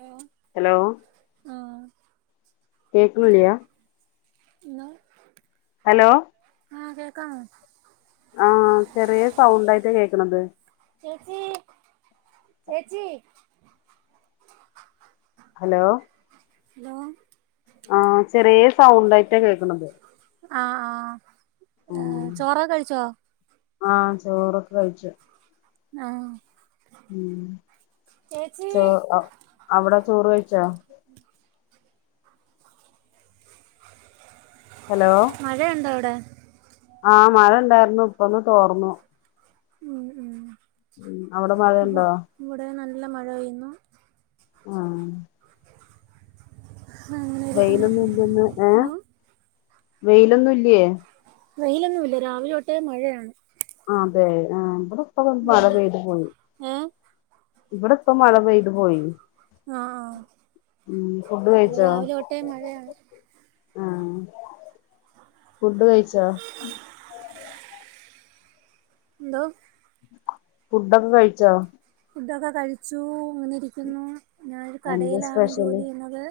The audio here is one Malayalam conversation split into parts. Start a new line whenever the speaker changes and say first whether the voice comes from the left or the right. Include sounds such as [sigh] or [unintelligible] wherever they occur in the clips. right: ഹലോ
left: ഹലോ
right: ആഹ്
left: കേക്കൂല്ല്യ
right: അലോ
left: ഹലോ
right: ആ കേൾക്കാമോ
left: ആ ചെറിയ സൗണ്ടായിട്ട കേക്ക്ണത്
right: ചേച്ചീ
left: ഹലോ
right: ഹലോ
left: ആ ചെറിയ സൗണ്ടായിട്ടാ കേക്ക്ണത്.
right: ആ ആ ഏ ചോറൊക്കഴിച്ചോ
left: ആ ചോറൊക്കെ കഴിച്ചു.
right: ആ
left: ഉ ചോ അവിടെ ചോറ് കഴിച്ചോ?
right: മഴയുണ്ടോ അവിടെ
left: ആ മഴണ്ടായിരുന്നു ഇപ്പൊന്ന് തോർന്നു.
right: ഉം ഉം
left: ഉം അവിടെ
right: ഇവ്
left: മഴണ്ടോ
right: ഇവിടെ നല്ല മഴ പെയ്യുന്നു.
left: ആ
right: അങ്ങനെ ഇരിക്കുന്നു
left: വെയിലൊന്നും ഇല്ലന്ന് ഏ
right: ഹലോ
left: വെയിലൊന്നും ഇല്ലേ
right: വെയിലൊന്നുല്ല രാവിലെതൊട്ടേ മഴയാണ്.
left: അതെ ആ ഇവടെപ്പരു
right: ഉം
left: മഴപെയ്തു പോയി.
right: ഏഹ്
left: ഇവിടെ ഇപ്പ മഴ പെയ്ത് പോയി.
right: ആ
left: ഉം ഫുഡ്
right: ആ രാവിലെ തൊട്ടേ മഴയാണ്.
left: ആ ഫുഡ്ഡ് കഴിച്ചോ?
right: എന്തോ
left: ഫുഡൊക്കെ കഴിച്ചോ
right: ഫുഡൊക്കെ കഴിച്ചു ഇങ്ങനെ ഇരിക്കുന്നു, ഞാനൊരു
left: എന്താ
right: കടയിലാണ് ജോലി ചെയ്യുന്നത്.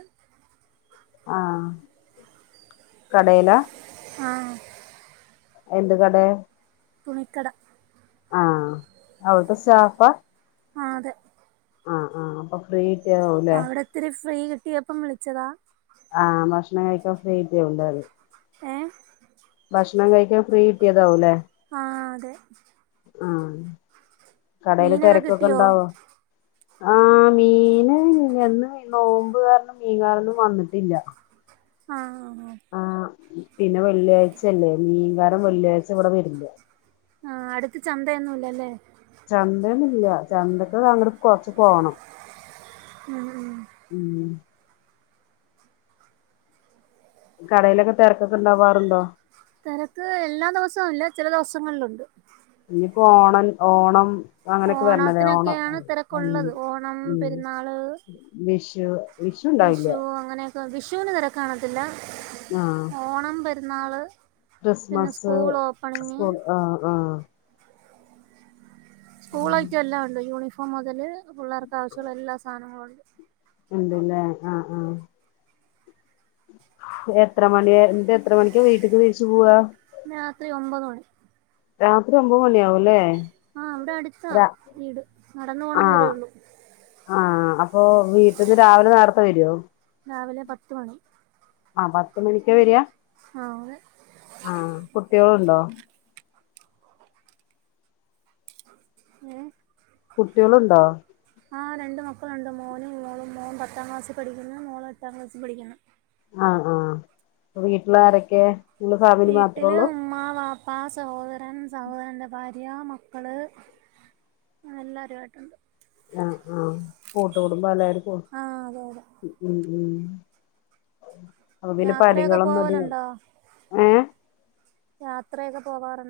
left: ആഹ കടയില
right: ആ
left: എന്ത് കടേ
right: തുണിക്കട
left: ആഹ അവിടത്തെ സ്റ്റാഫ
right: ആഹ അതെ
left: ആ ആ അപ്പൊ ഫ്രീ
right: അപ്പ
left: കിട്ടിയതാവുംല്ലേ
right: അവിടെത്തിരി ഫ്രീ കിട്ടിയപ്പം വിളിച്ചതാ
left: ആഹ ഭക്ഷണം കഴിക്കാൻ ഫ്രീ [unintelligible] ണ്ടത്.
right: ഏ
left: ഭക്ഷണം കഴിക്കൻ ഫ്രീ കിട്ടിയതാവുംല്ലേ
right: ആ അതെ.
left: ആഹ കടയില്
right: മീനൊക്കെ
left: തിരക്കൊക്കെ
right: കിട്ടിയോ
left: ഇണ്ടാവോ ആഹ മീന് ഇന്ന് നോമ്പുകാരണം മീൻകാരന്നും വന്നിട്ടില്ല.
right: ആ ആ ആ
left: ആഹ് പിന്നെ വെള്ളിയാഴ്ചല്ലേ, മീൻകാരം വെള്ളിയാഴ്ച ഇവിടെ വരില്ല.
right: ആ അടുത്ത് ചന്തയൊന്നുംല്ലല്ലേ
left: ചന്തയൊന്നുല്ല, ചന്തക്കൊക്കെ അങ്ങോട്ട്‌ കൊറച്ചു പോണം.
right: ഉം ഉം
left: ഉം കടയിലൊക്കെ തിരക്കൊക്കെ ഉണ്ടാവാറുണ്ടോ
right: തിരക്ക് എല്ലാ ദിവസവും ഇല്ല, ചില ദിവസങ്ങളിലുണ്ട്.
left: ഇനിയിപ്പോ ഓണൻ ഓണം അങ്ങനെയൊക്കെ വരണല്ലേ ഓണം
right: ഓണത്തിനൊക്കെയാണ് തിരക്കുള്ളത് ഓണം പെരുന്നാള്
left: വിഷു വി
right: വിഷു അങ്ങനെയൊക്കെ വിഷുവിന് തിര കാണത്തില്ല
left: ആഹ
right: നാള്
left: ക്രിസ്മസ് ആഹ ആഹ
right: സ്കൂളയിറ്റം എല്ലാം ഉണ്ട് യൂണിഫോം മുതല് പിള്ളേർക്ക് ആവശ്യമുള്ള എല്ലാ സാധനങ്ങളും ഉണ്ട്.
left: ഉണ്ട്ല്ലേ ആഹ ആഹ എത്ര മണിന്റെ എത്ര മണിക്ക്‌ വീട്ടക്ക് തിരിച്ചു പോവാ
right: രാത്രി ഒമ്പത് മണി
left: രാത്രി ഒമ്പത് മണിയാകുംല്ലേ
right: ആ ഇവിടെ അടുത്താ വീട് നടന്നു പോണ ദൂരേ
left: ആഹ്
right: ഉള്ളു
left: ആഹ് അപ്പൊ വീട്ടിന്ന് രാവിലെ നേരത്തെ വരുവൊ
right: രാവിലെ പത്ത് മണി
left: ആ പത്തുമണിക്കാ വരിക
right: ആഹ് അതെ
left: ആഹ കുട്ടികളുണ്ടോ
right: ഏ
left: കുട്ടിളുണ്ടോ
right: ആ രണ്ട് മക്കളുണ്ട് മോനും മോളും മോൻ പത്താം ക്ലാസ്സിൽ പഠിക്കുന്നു മോള് എട്ടാം ക്ലാസ്സിൽ പഠിക്കുന്നു
left: ആഹ ആഹ അപ്പ വീട്ടിലാരൊക്കെ നിങ്ങള് ഫാമിലി മാത്രേ ഉള്ളൂ
right: ഉപ്പാ സഹോദരൻ സഹോദരന്റെ ഭാര്യ മക്കള് അ എല്ലാരുവായിട്ടൊണ്ട്
left: ആഹ് ആഹ് കൂട്ട് കൂടുമ്പാ എല്ലാരും കൂടും
right: ആഹ് അതെ അതെ
left: ഉം ഉം അപ്പൊ പിന്നെ
right: യാത്രയൊക്കെ
left: പണികളൊന്നും അധികം
right: പോവലുണ്ടോ
left: ഏ
right: ത്രയൊക്കെ പോവാറ്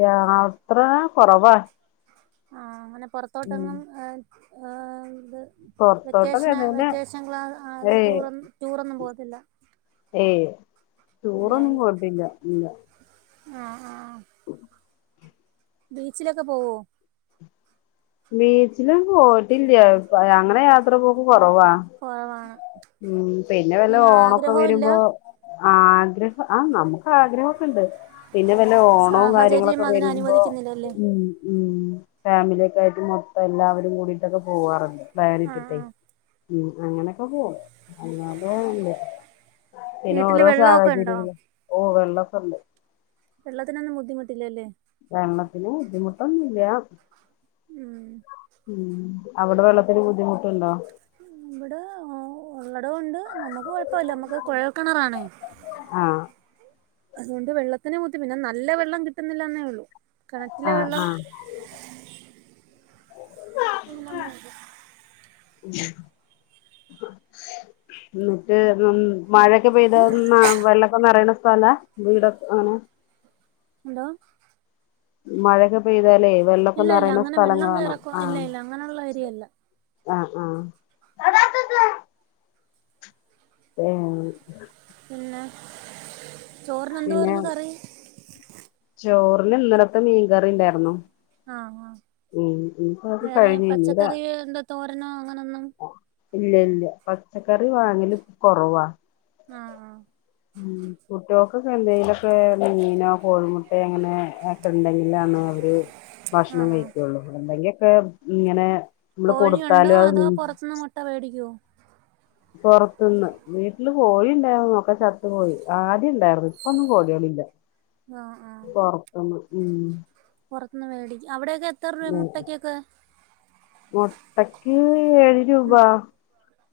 left: യാത്ര കൊറവാ
right: ആഹ് അങ്ങെനെ പൊറത്തോട്ട്
left: ഉം
right: ഒന്നും ഏഹ് ഏഹ് ഇത്
left: പൊറത്തോട്ടൊക്കെ
right: വെക്കെഷെന്
left: തന്നെ
right: വെക്കെഷെൻ ക്ലാ ആ അതെ
left: ഏയ്
right: ടൂർ ടൂറൊന്നും പോവത്തില്ല
left: ഏയ് ടൂർ ഒന്നും പോവത്തില്ല ഇല്ല
right: ആഹ് ആഹ്
left: ഉം
right: ബീച്ച്ലൊക്കെ പോവോ?
left: ബീച്ച്ലും പോയിട്ട് ഇല്ല പ്പ അങ്ങെനെ യാത്ര പോക്ക് കൊ റവാ
right: കൊറവാണ്
left: ഉം പിന്നെ വല്ല
right: അങ്ങനെ
left: ഓണം ഒക്കെ
right: ആഗ്രഹവും ഇല്ല
left: വെരുമ്പോ ആഗ്രഹം ആ നമുക്ക് ആഗ്രഹൊക്കെ ഇണ്ട് പിന്നെ വല്ല ഓണവും
right: സാഹചര്യം
left: കാര്യങ്ങളൊക്കെ
right: അതിന്
left: വെരുമ്പോ
right: അനുവദിക്കുന്നില്ലല്ലേ
left: ഉം ഉം ഫാമിലി ഒക്കെ അതായത് മൊത്തം എല്ലാവെരും കൂടിയിട്ടൊക്കെ പോവാറുണ്ട് പ്ലാൻ
right: ആഹ്
left: ഇട്ടിട്ടെയ്
right: ആഹ്
left: ഉം അങ്ങനെയൊക്കെ പോവും അല്ലാതെ ഇല്ല പിന്നെ
right: വീട്ടില്
left: ഓരോ
right: വെള്ളമൊക്കെ ഉണ്ടോ
left: സാഹചര്യങ്ങെൾ ഓ വെള്ളൊക്കെ ഇണ്ട്
right: വെള്ളത്തിനൊന്നും ബുദ്ധിമുട്ട് ഇല്ല അല്ലെ
left: ല്ലാ
right: ഉം
left: ഉം അവ്ടെ വെള്ളത്തിന് ബുദ്ധിമുട്ട് ഇണ്ടോ
right: ഇവ്ടെ ആവു ഉള്ളെടം ഉണ്ട് നമുക്ക് കൊഴ് പ്പയില്ല നമ്മെക്ക് കുഴെൽ കെണറാണേ
left: ആഹ്
right: അതുകൊണ്ട് വെള്ളത്തിന് ബുദ്ധി പിന്നെ നല്ല വെള്ളം കിട്ടുന്നില്ലാന്നെ ഒള്ളു കെണറ്റിലെ
left: ആഹ്
right: വെള്ളം
left: ആഹ്
right: [unintelligible]
left: ഇന്നെട്ട് ഉം മഴയൊക്കെ പെയ്താ ന്നാ വെള്ളൊക്കെ നെറയ്ണ സ്ഥലാ വീടൊക്കെ അങ്ങെനെ
right: എന്തോ -
left: മഴയൊക്കെ പെയ്താലേ വെള്ളൊക്കെ
right: ഇല്ല
left: നിറയണ
right: അങ്ങനെ വെള്ളം
left: സ്ഥലങ്ങളാണോ
right: കയറക്കോ ഇല്ല
left: ആഹ്‌
right: ഇല്ല അങ്ങനെയുള്ള ഏരിയല്ല
left: ആഹ്‌ ആഹ്‌ [unintelligible] [inaudible]
right: പിന്നെ ചോറിന്
left: പിന്നെ
right: എന്തുവായിരുന്നു കറി
left: ഇന്ന് ഇന്നലത്തെ മീൻകറിയുണ്ടായിരുന്നു.
right: ആ ആ
left: അത്
right: വേറെ
left: കഴിഞ്ഞു ഇനി ഇല്ല
right: പച്ചക്കറിയോ എന്തോ തോരനോ അങ്ങനൊന്നും
left: ഇല്ല ഇല്ല പച്ചക്കറി വാങ്ങലെ ഇപ്പം കുറവാ-
right: ആഹ്‌ ആഹ്‌
left: കുട്ടികോക്കെ എന്തെിലൊക്കെ മീനോ കോഴിമുട്ടയൊ അങ്ങനെ ഒക്കെ ഉണ്ടെങ്കില അവരെ ഭക്ഷണം
right: ആഹ്
left: കഴിക്കുള്ളൂ ഉണ്ടാക്കിപ്പോ ഇങ്ങനെ- നമ്മള്
right: കോഴിയുണ്ടോ
left: കൊടുത്താലും അത്
right: അതോ പൊറത്തുന്നെ മുട്ട മേടിക്കോ
left: പൊറത്തുന്ന് വീട്ടില് കോഴി ഉണ്ടായിരുന്നുഒക്കെ ചത്തുപോയി ആദ്യം ഉണ്ടായിരുന്നു ഇപ്പൊന്നും കോഴികളികളില്ല.
right: ആഹ്
left: ഉം
right: പോർതിന്ന് വേടിക്കും
left: മുട്ടക്ക് ഏഴ് രൂപ
right: ഉം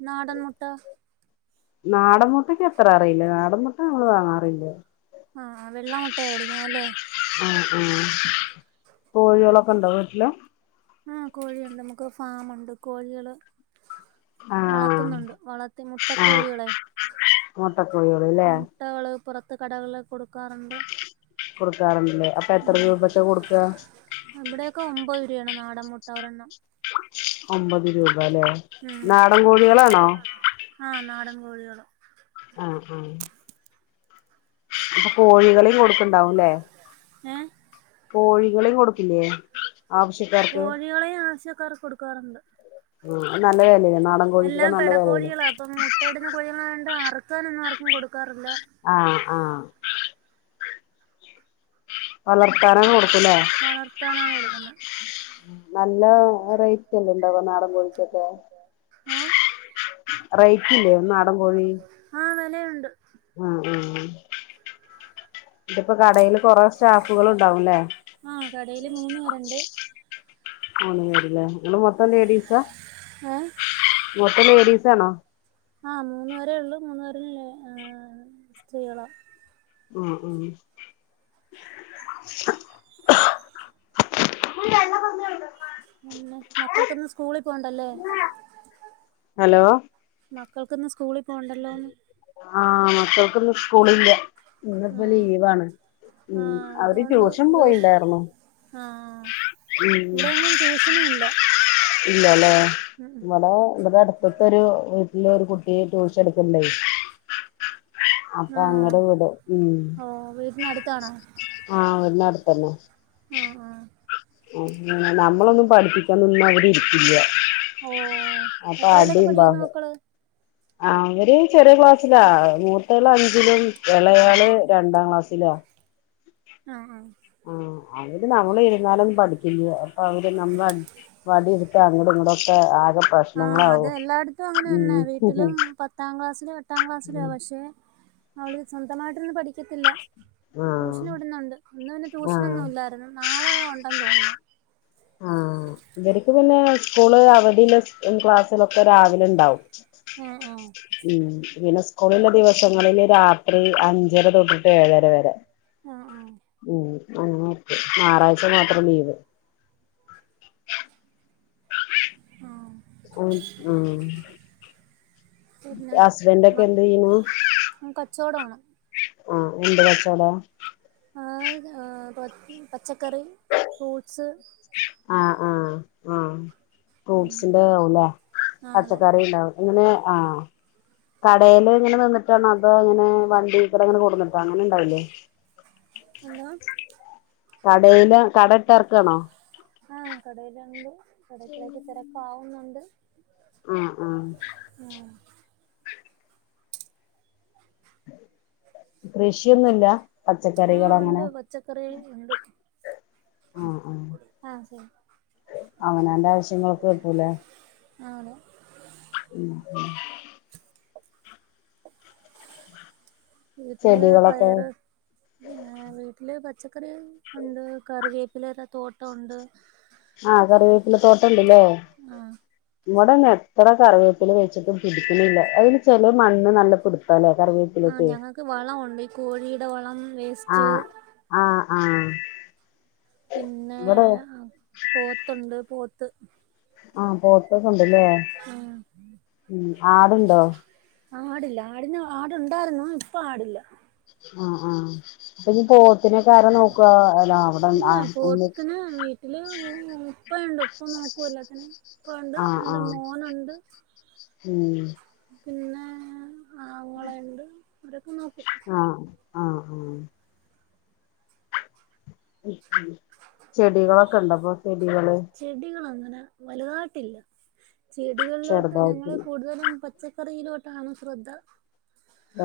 right: നാടൻ മുട്ട
left: നാടൻ മുട്ടക്ക് എത്ര അറിയില്ല നാടൻ മുട്ട നമ്മള് വാങ്ങാറില്ല
right: ആഹ വെള്ളാ മുട്ട യാ മേടിക്കുന്ന അ ല്ലേ
left: ഉ ഉ കോഴികളൊക്കെ ഇണ്ടോ വീട്ടില്
right: ആ കോഴിയുണ്ട് നമുക്ക് ഫാമുണ്ട് കോഴികള്
left: ആ
right: വളർത്തുന്നുണ്ട് വളർത്തി
left: ആ
right: മുട്ടക്കോഴികളെ
left: മുട്ടക്കോഴികള് ല്ലേ
right: മുട്ടകള് പുറത്ത് കടകള്
left: കൊടുക്കാറുണ്ടല്ലേ അപ്പൊ എത്ര രൂപക്കെ കൊടുക്ക
right: ചെയ്യാണ് നാടൻ മുട്ടവരെണ്ണം
left: ഒമ്പത് രൂപ അല്ലേ നാടൻ കോഴി കളാണോ
right: കോഴികൾ
left: ആ ആ അപ്പൊ കോഴികളും കൊടുക്കണ്ടാവുംല്ലേ
right: ഏ
left: കോഴികളും കൊടുക്കില്ലേ ആവശ്യക്കാർക്ക്
right: ആൾക്കാർക്ക് കൊടുക്കാറുണ്ട്
left: ഉം നല്ലതല്ലേ
right: എല്ലാം പിട കോഴികളാ അപ്പം മുട്ടയിടുന്ന കോഴികളണ്ട് അറുക്കാനൊ ന്നും ആർക്കും കൊടുക്കാറില്ല
left: ആആ വളർത്താനാണ് കൊടുക്കൂല്ലേ
right: വളർത്താനാണ് കൊടുക്കുന്നത്
left: നല്ല റേറ്റല്ലെ ണ്ടാവ നാടൻ കോഴിക്കൊക്കെ
right: ഓ
left: റൈറ്റില്ലേ ഒന്ന്നാടൻ കോഴി
right: ആ വെലയുണ്ട്
left: ഉം ഉ ഇപ്പൊ കടല് കൊറ സ്റ്റാഫുകളുണ്ടാവുംല്ലേ
right: കടയിയില് മൂന്ന് വരുണ്ട്
left: മൂന്ന് പേരില്ലേ നിങ്ങൾ മൊത്തം ലേഡീസാ
right: ഓ
left: ലേഡീസ് ആണോ
right: ആമൂന്ന് പേരേ ഉള്ളൂ മൂന്നു പേരെ്യളാം
left: ഉ ഉ
right: പിന്നെ മക്കൾക്കൊന്ന് സ്കൂളിൽ പോണ്ടല്ലേ
left: ഹലോ
right: മക്കൾക്കിന്ന് സ്കൂളിൽ പോണ്ടല്ലോന്ന്
left: ആ മക്കൾക്ക് ഇന്ന് സ് സ്കൂളി ല്ല ഇന്നിപ്പോ
right: ആ
left: ലീവാണ് ഉം അവര് ട്യൂഷൻ പോയിണ്ടായിരുന്നു
right: [unintelligible] ഇവിടെയെങ്ങും ട്യൂഷനും ഇല്ല
left: ഇല്ലാല്ലേ ഇവടെ ഇവടെ അടുതൊക്കൊരു ഇള്ളൊരു കുട്ടി ട്യൂഷൻ എടുക്ക്ണ്ടായി അപ്പൊ
right: ആഹ്
left: അങ്കട്‌ വിടും ഉം
right: ഓ വീട്ടിനടുത്താണോ
left: ആ നടത്തന്നെ
right: ആ ആ
left: ആ നമ്മളൊന്നും പഠിപ്പിക്കാൻ നിന്നാ അവര് ഇരിക്കില്ല
right: ഓ എത്രേലൊക്കെ പഠിക്കുന്നു മക്കള്
left: ആ അവര് ചെറിയ ക്ലാസ്സിലാ മൂത്താള് അഞ്ചിലും ഇളയാള് രണ്ടാം ക്ലാസ് സിലാ
right: ആ ആ
left: ആ അത് പിന്നെ നമ്മള് ഇരുന്നാലൊന്നും പഠിക്കില്ല [unintelligible] നമ്മ വടി എടുത്തഅങ്കടും ഇങ്കടൊക്കെ ആ
right: ആഹ് അത് എല്ലായിടത്തും അങ്ങനെ തന്നെ വീട്ടിലും
left: ഉം
right: പത്താം ക്ലാസ്സിലും എട്ടാം ക്ലാസിലാ പക്ഷെ അവള് സ്വന്തമായിട്ടൊന്നും പഠിക്കത്തില്ല
left: ആഹ്
right: ട്യൂഷന് വിടുന്നുണ്ട് ഇന്ന് പിന്നെ
left: ആഹ്
right: ട്യൂഷനൊന്നും ഇല്ലായിരുന്നു നാളെ ഒണ്ടെന്നു തോന്നുന്നു
left: സ്കൂളെ അവധിയുള്ള സം ക്ലാസ്സിലൊക്കെ രാവിലെ ഇണ്ടാവും
right: ആഹ് ആഹ്
left: ഉം പിന്നെ സ്കൂളുള്ള ദിവസങ്ങളിലെ രാത്രി അഞ്ചര തൊട്ടിട്ട് ഏഴര വരെ
right: ആഹ്
left: ഉം അങ്ങനൊക്കെ ഞായറാഴ്ച മാത്രം ലീവ്
right: ആഹ് ആഹ്
left: ഉംഉം
right: പിന്നെ
left: ഹസ്ബൻഡ് ഒക്കെ എന്ത് ചെയിണു
right: ച്ചോടാണ്‌
left: ആ എന്ത്‌ കച്ചോടാ
right: ആ ആഹ്‌ പച്ചക്കറി ഫ്രൂട്സ്
left: ആഹ് ആഹ് ആഹ്
right: ഉം
left: ഫ്രൂട്ട്സിന്റെ താവുംല്ലേ
right: ആ അതെ
left: പച്ചക്കറി ഇണ്ടാവും. ഇങ്ങനെ ആഹ് കടേല് ഇങ്ങനെ നിന്നിട്ടാണോ അതോ അങ്ങനെ വണ്ടികൊടെ ഇങ്ങനെ കൊട്ന്നിട്ടാ അങ്ങനെ ഇണ്ടാവില്ലേ.
right: ഹല്ലോ
left: കടേലാ കട ഇട്ട് ഇറക്കാണോ
right: ആഹ് കടേയ്ല്ണ്ട്. കടേ [unintelligible] തെരക്കാവുന്നുണ്ട്.
left: ആഹ് ആഹ് കൃഷിയൊന്നുല്ല. പച്ചക്കറികൾ
right: ആഹ്
left: അങ്ങനെ
right: ഉണ്ട് പച്ചക്കറി ഉണ്ട്.
left: ആഹ് ആഹ്
right: ആ ശരി
left: അവനാന്റെ ആവശ്യങ്ങൾക്ക് കിട്ടുലെ.
right: ആണ്
left: ഉം ഉം
right: വീട്ടില്
left: ചെടികളൊക്കെ
right: പയറ് ഏഹ് വീട്ടില് പച് ച്ചക്കറികൾ ണ്ട് കറിവേപ്പിലെടെ തോട്ട ഉണ്ട്.
left: ആഹ് കറിവേപ്പില തോട്ടം ണ്ട്ലേ
right: ആ
left: ഇവടൊന്നും എത്ര കറിവേപ്പില വെച്ചിട്ടും പിടിക്ണില്ല അയ്ന് ചെല മണ്ണ് നല്ല പിട്
right: ആഹ് ഞങ്ങക്ക് വളംഒണ്ട് ഈ കോഴിടെ വളം വേസ്റ്റ്
left: ആഹ് ആഹ് ആഹ്
right: പിന്നെ
left: ഇവിടെ
right: പോത്തുണ്ട് പോത്ത്
left: ആഹ് പോത്തൊക്കെ ഉണ്ട് ലേ.
right: ആ
left: ഉം ആട്ണ്ടോ?
right: ആടില്ല ആടിന് ആട്ണ്ടായിരുന്നു ഇപ്പ ആടില്ല.
left: ആഹ് ആഹ് അപ്പ ഈ പോത്തിനൊക്കെ ആരാ നോക്കാ അല്ല അവിടെ
right: ഇല്ല
left: ആ ഒന്ന്
right: ഇപ്പയുണ്ട് ഇപ്പ നോക്കും എല്ലാത്തിനേം. പ്പ ഇണ്ട്
left: ആഹ്
right: ഇന്റെ
left: ആഹ്
right: മോന്ണ്ട്
left: ഉം
right: പിന്നെ ആങ്ങളയ്ണ്ട് ഇവരൊക്കെ നോക്കും
left: ആഹ് ആഹ് [unintelligible] ചെടികളോക്കെണ്ടപ്പം?
right: ചെടികളങ്ങനെ വല്തായിട്ടില്ല. ചെടികൾലോട്ട്
left: ചെറുതായിട്ട്
right: ഞങ്ങള് കൂട്തലും പച്ചക്കറിയിലോട്ടാണ് ശ്രദ്ധ.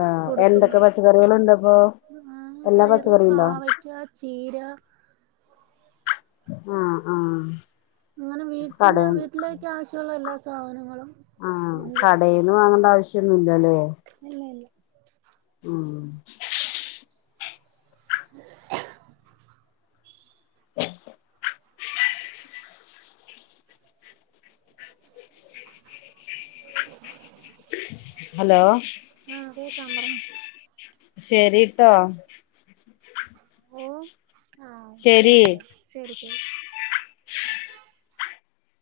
left: ആഹ് എന്തൊക്കെ പച്ചക്കറികള് ണ്ട്പ്പോ?
right: ആഹ് പയറ്, പാവെക്ക, ചീര
left: ആഹ് ആഹ്
right: അങ്ങനെ
left: കട
right: വീട്ട്ന്ന് വീട്ട്ലേക്ക് ആവശ്യള്ള എല്ലാ സാധനങ്ങളും
left: ആഹ്
right: ഉണ്ട്
left: കടേന്ന് വാങ്ങണ്ട ആവശ്യന്നുല്ലല്ലേ
right: ഇല്ല ഇല്ല
left: ഉം ഹലോ
right: ആഹ് കേക്കാം പർഞ്ഞേ
left: ശരിട്ടാ
right: ആ ശരി ശരി ശരി ശരി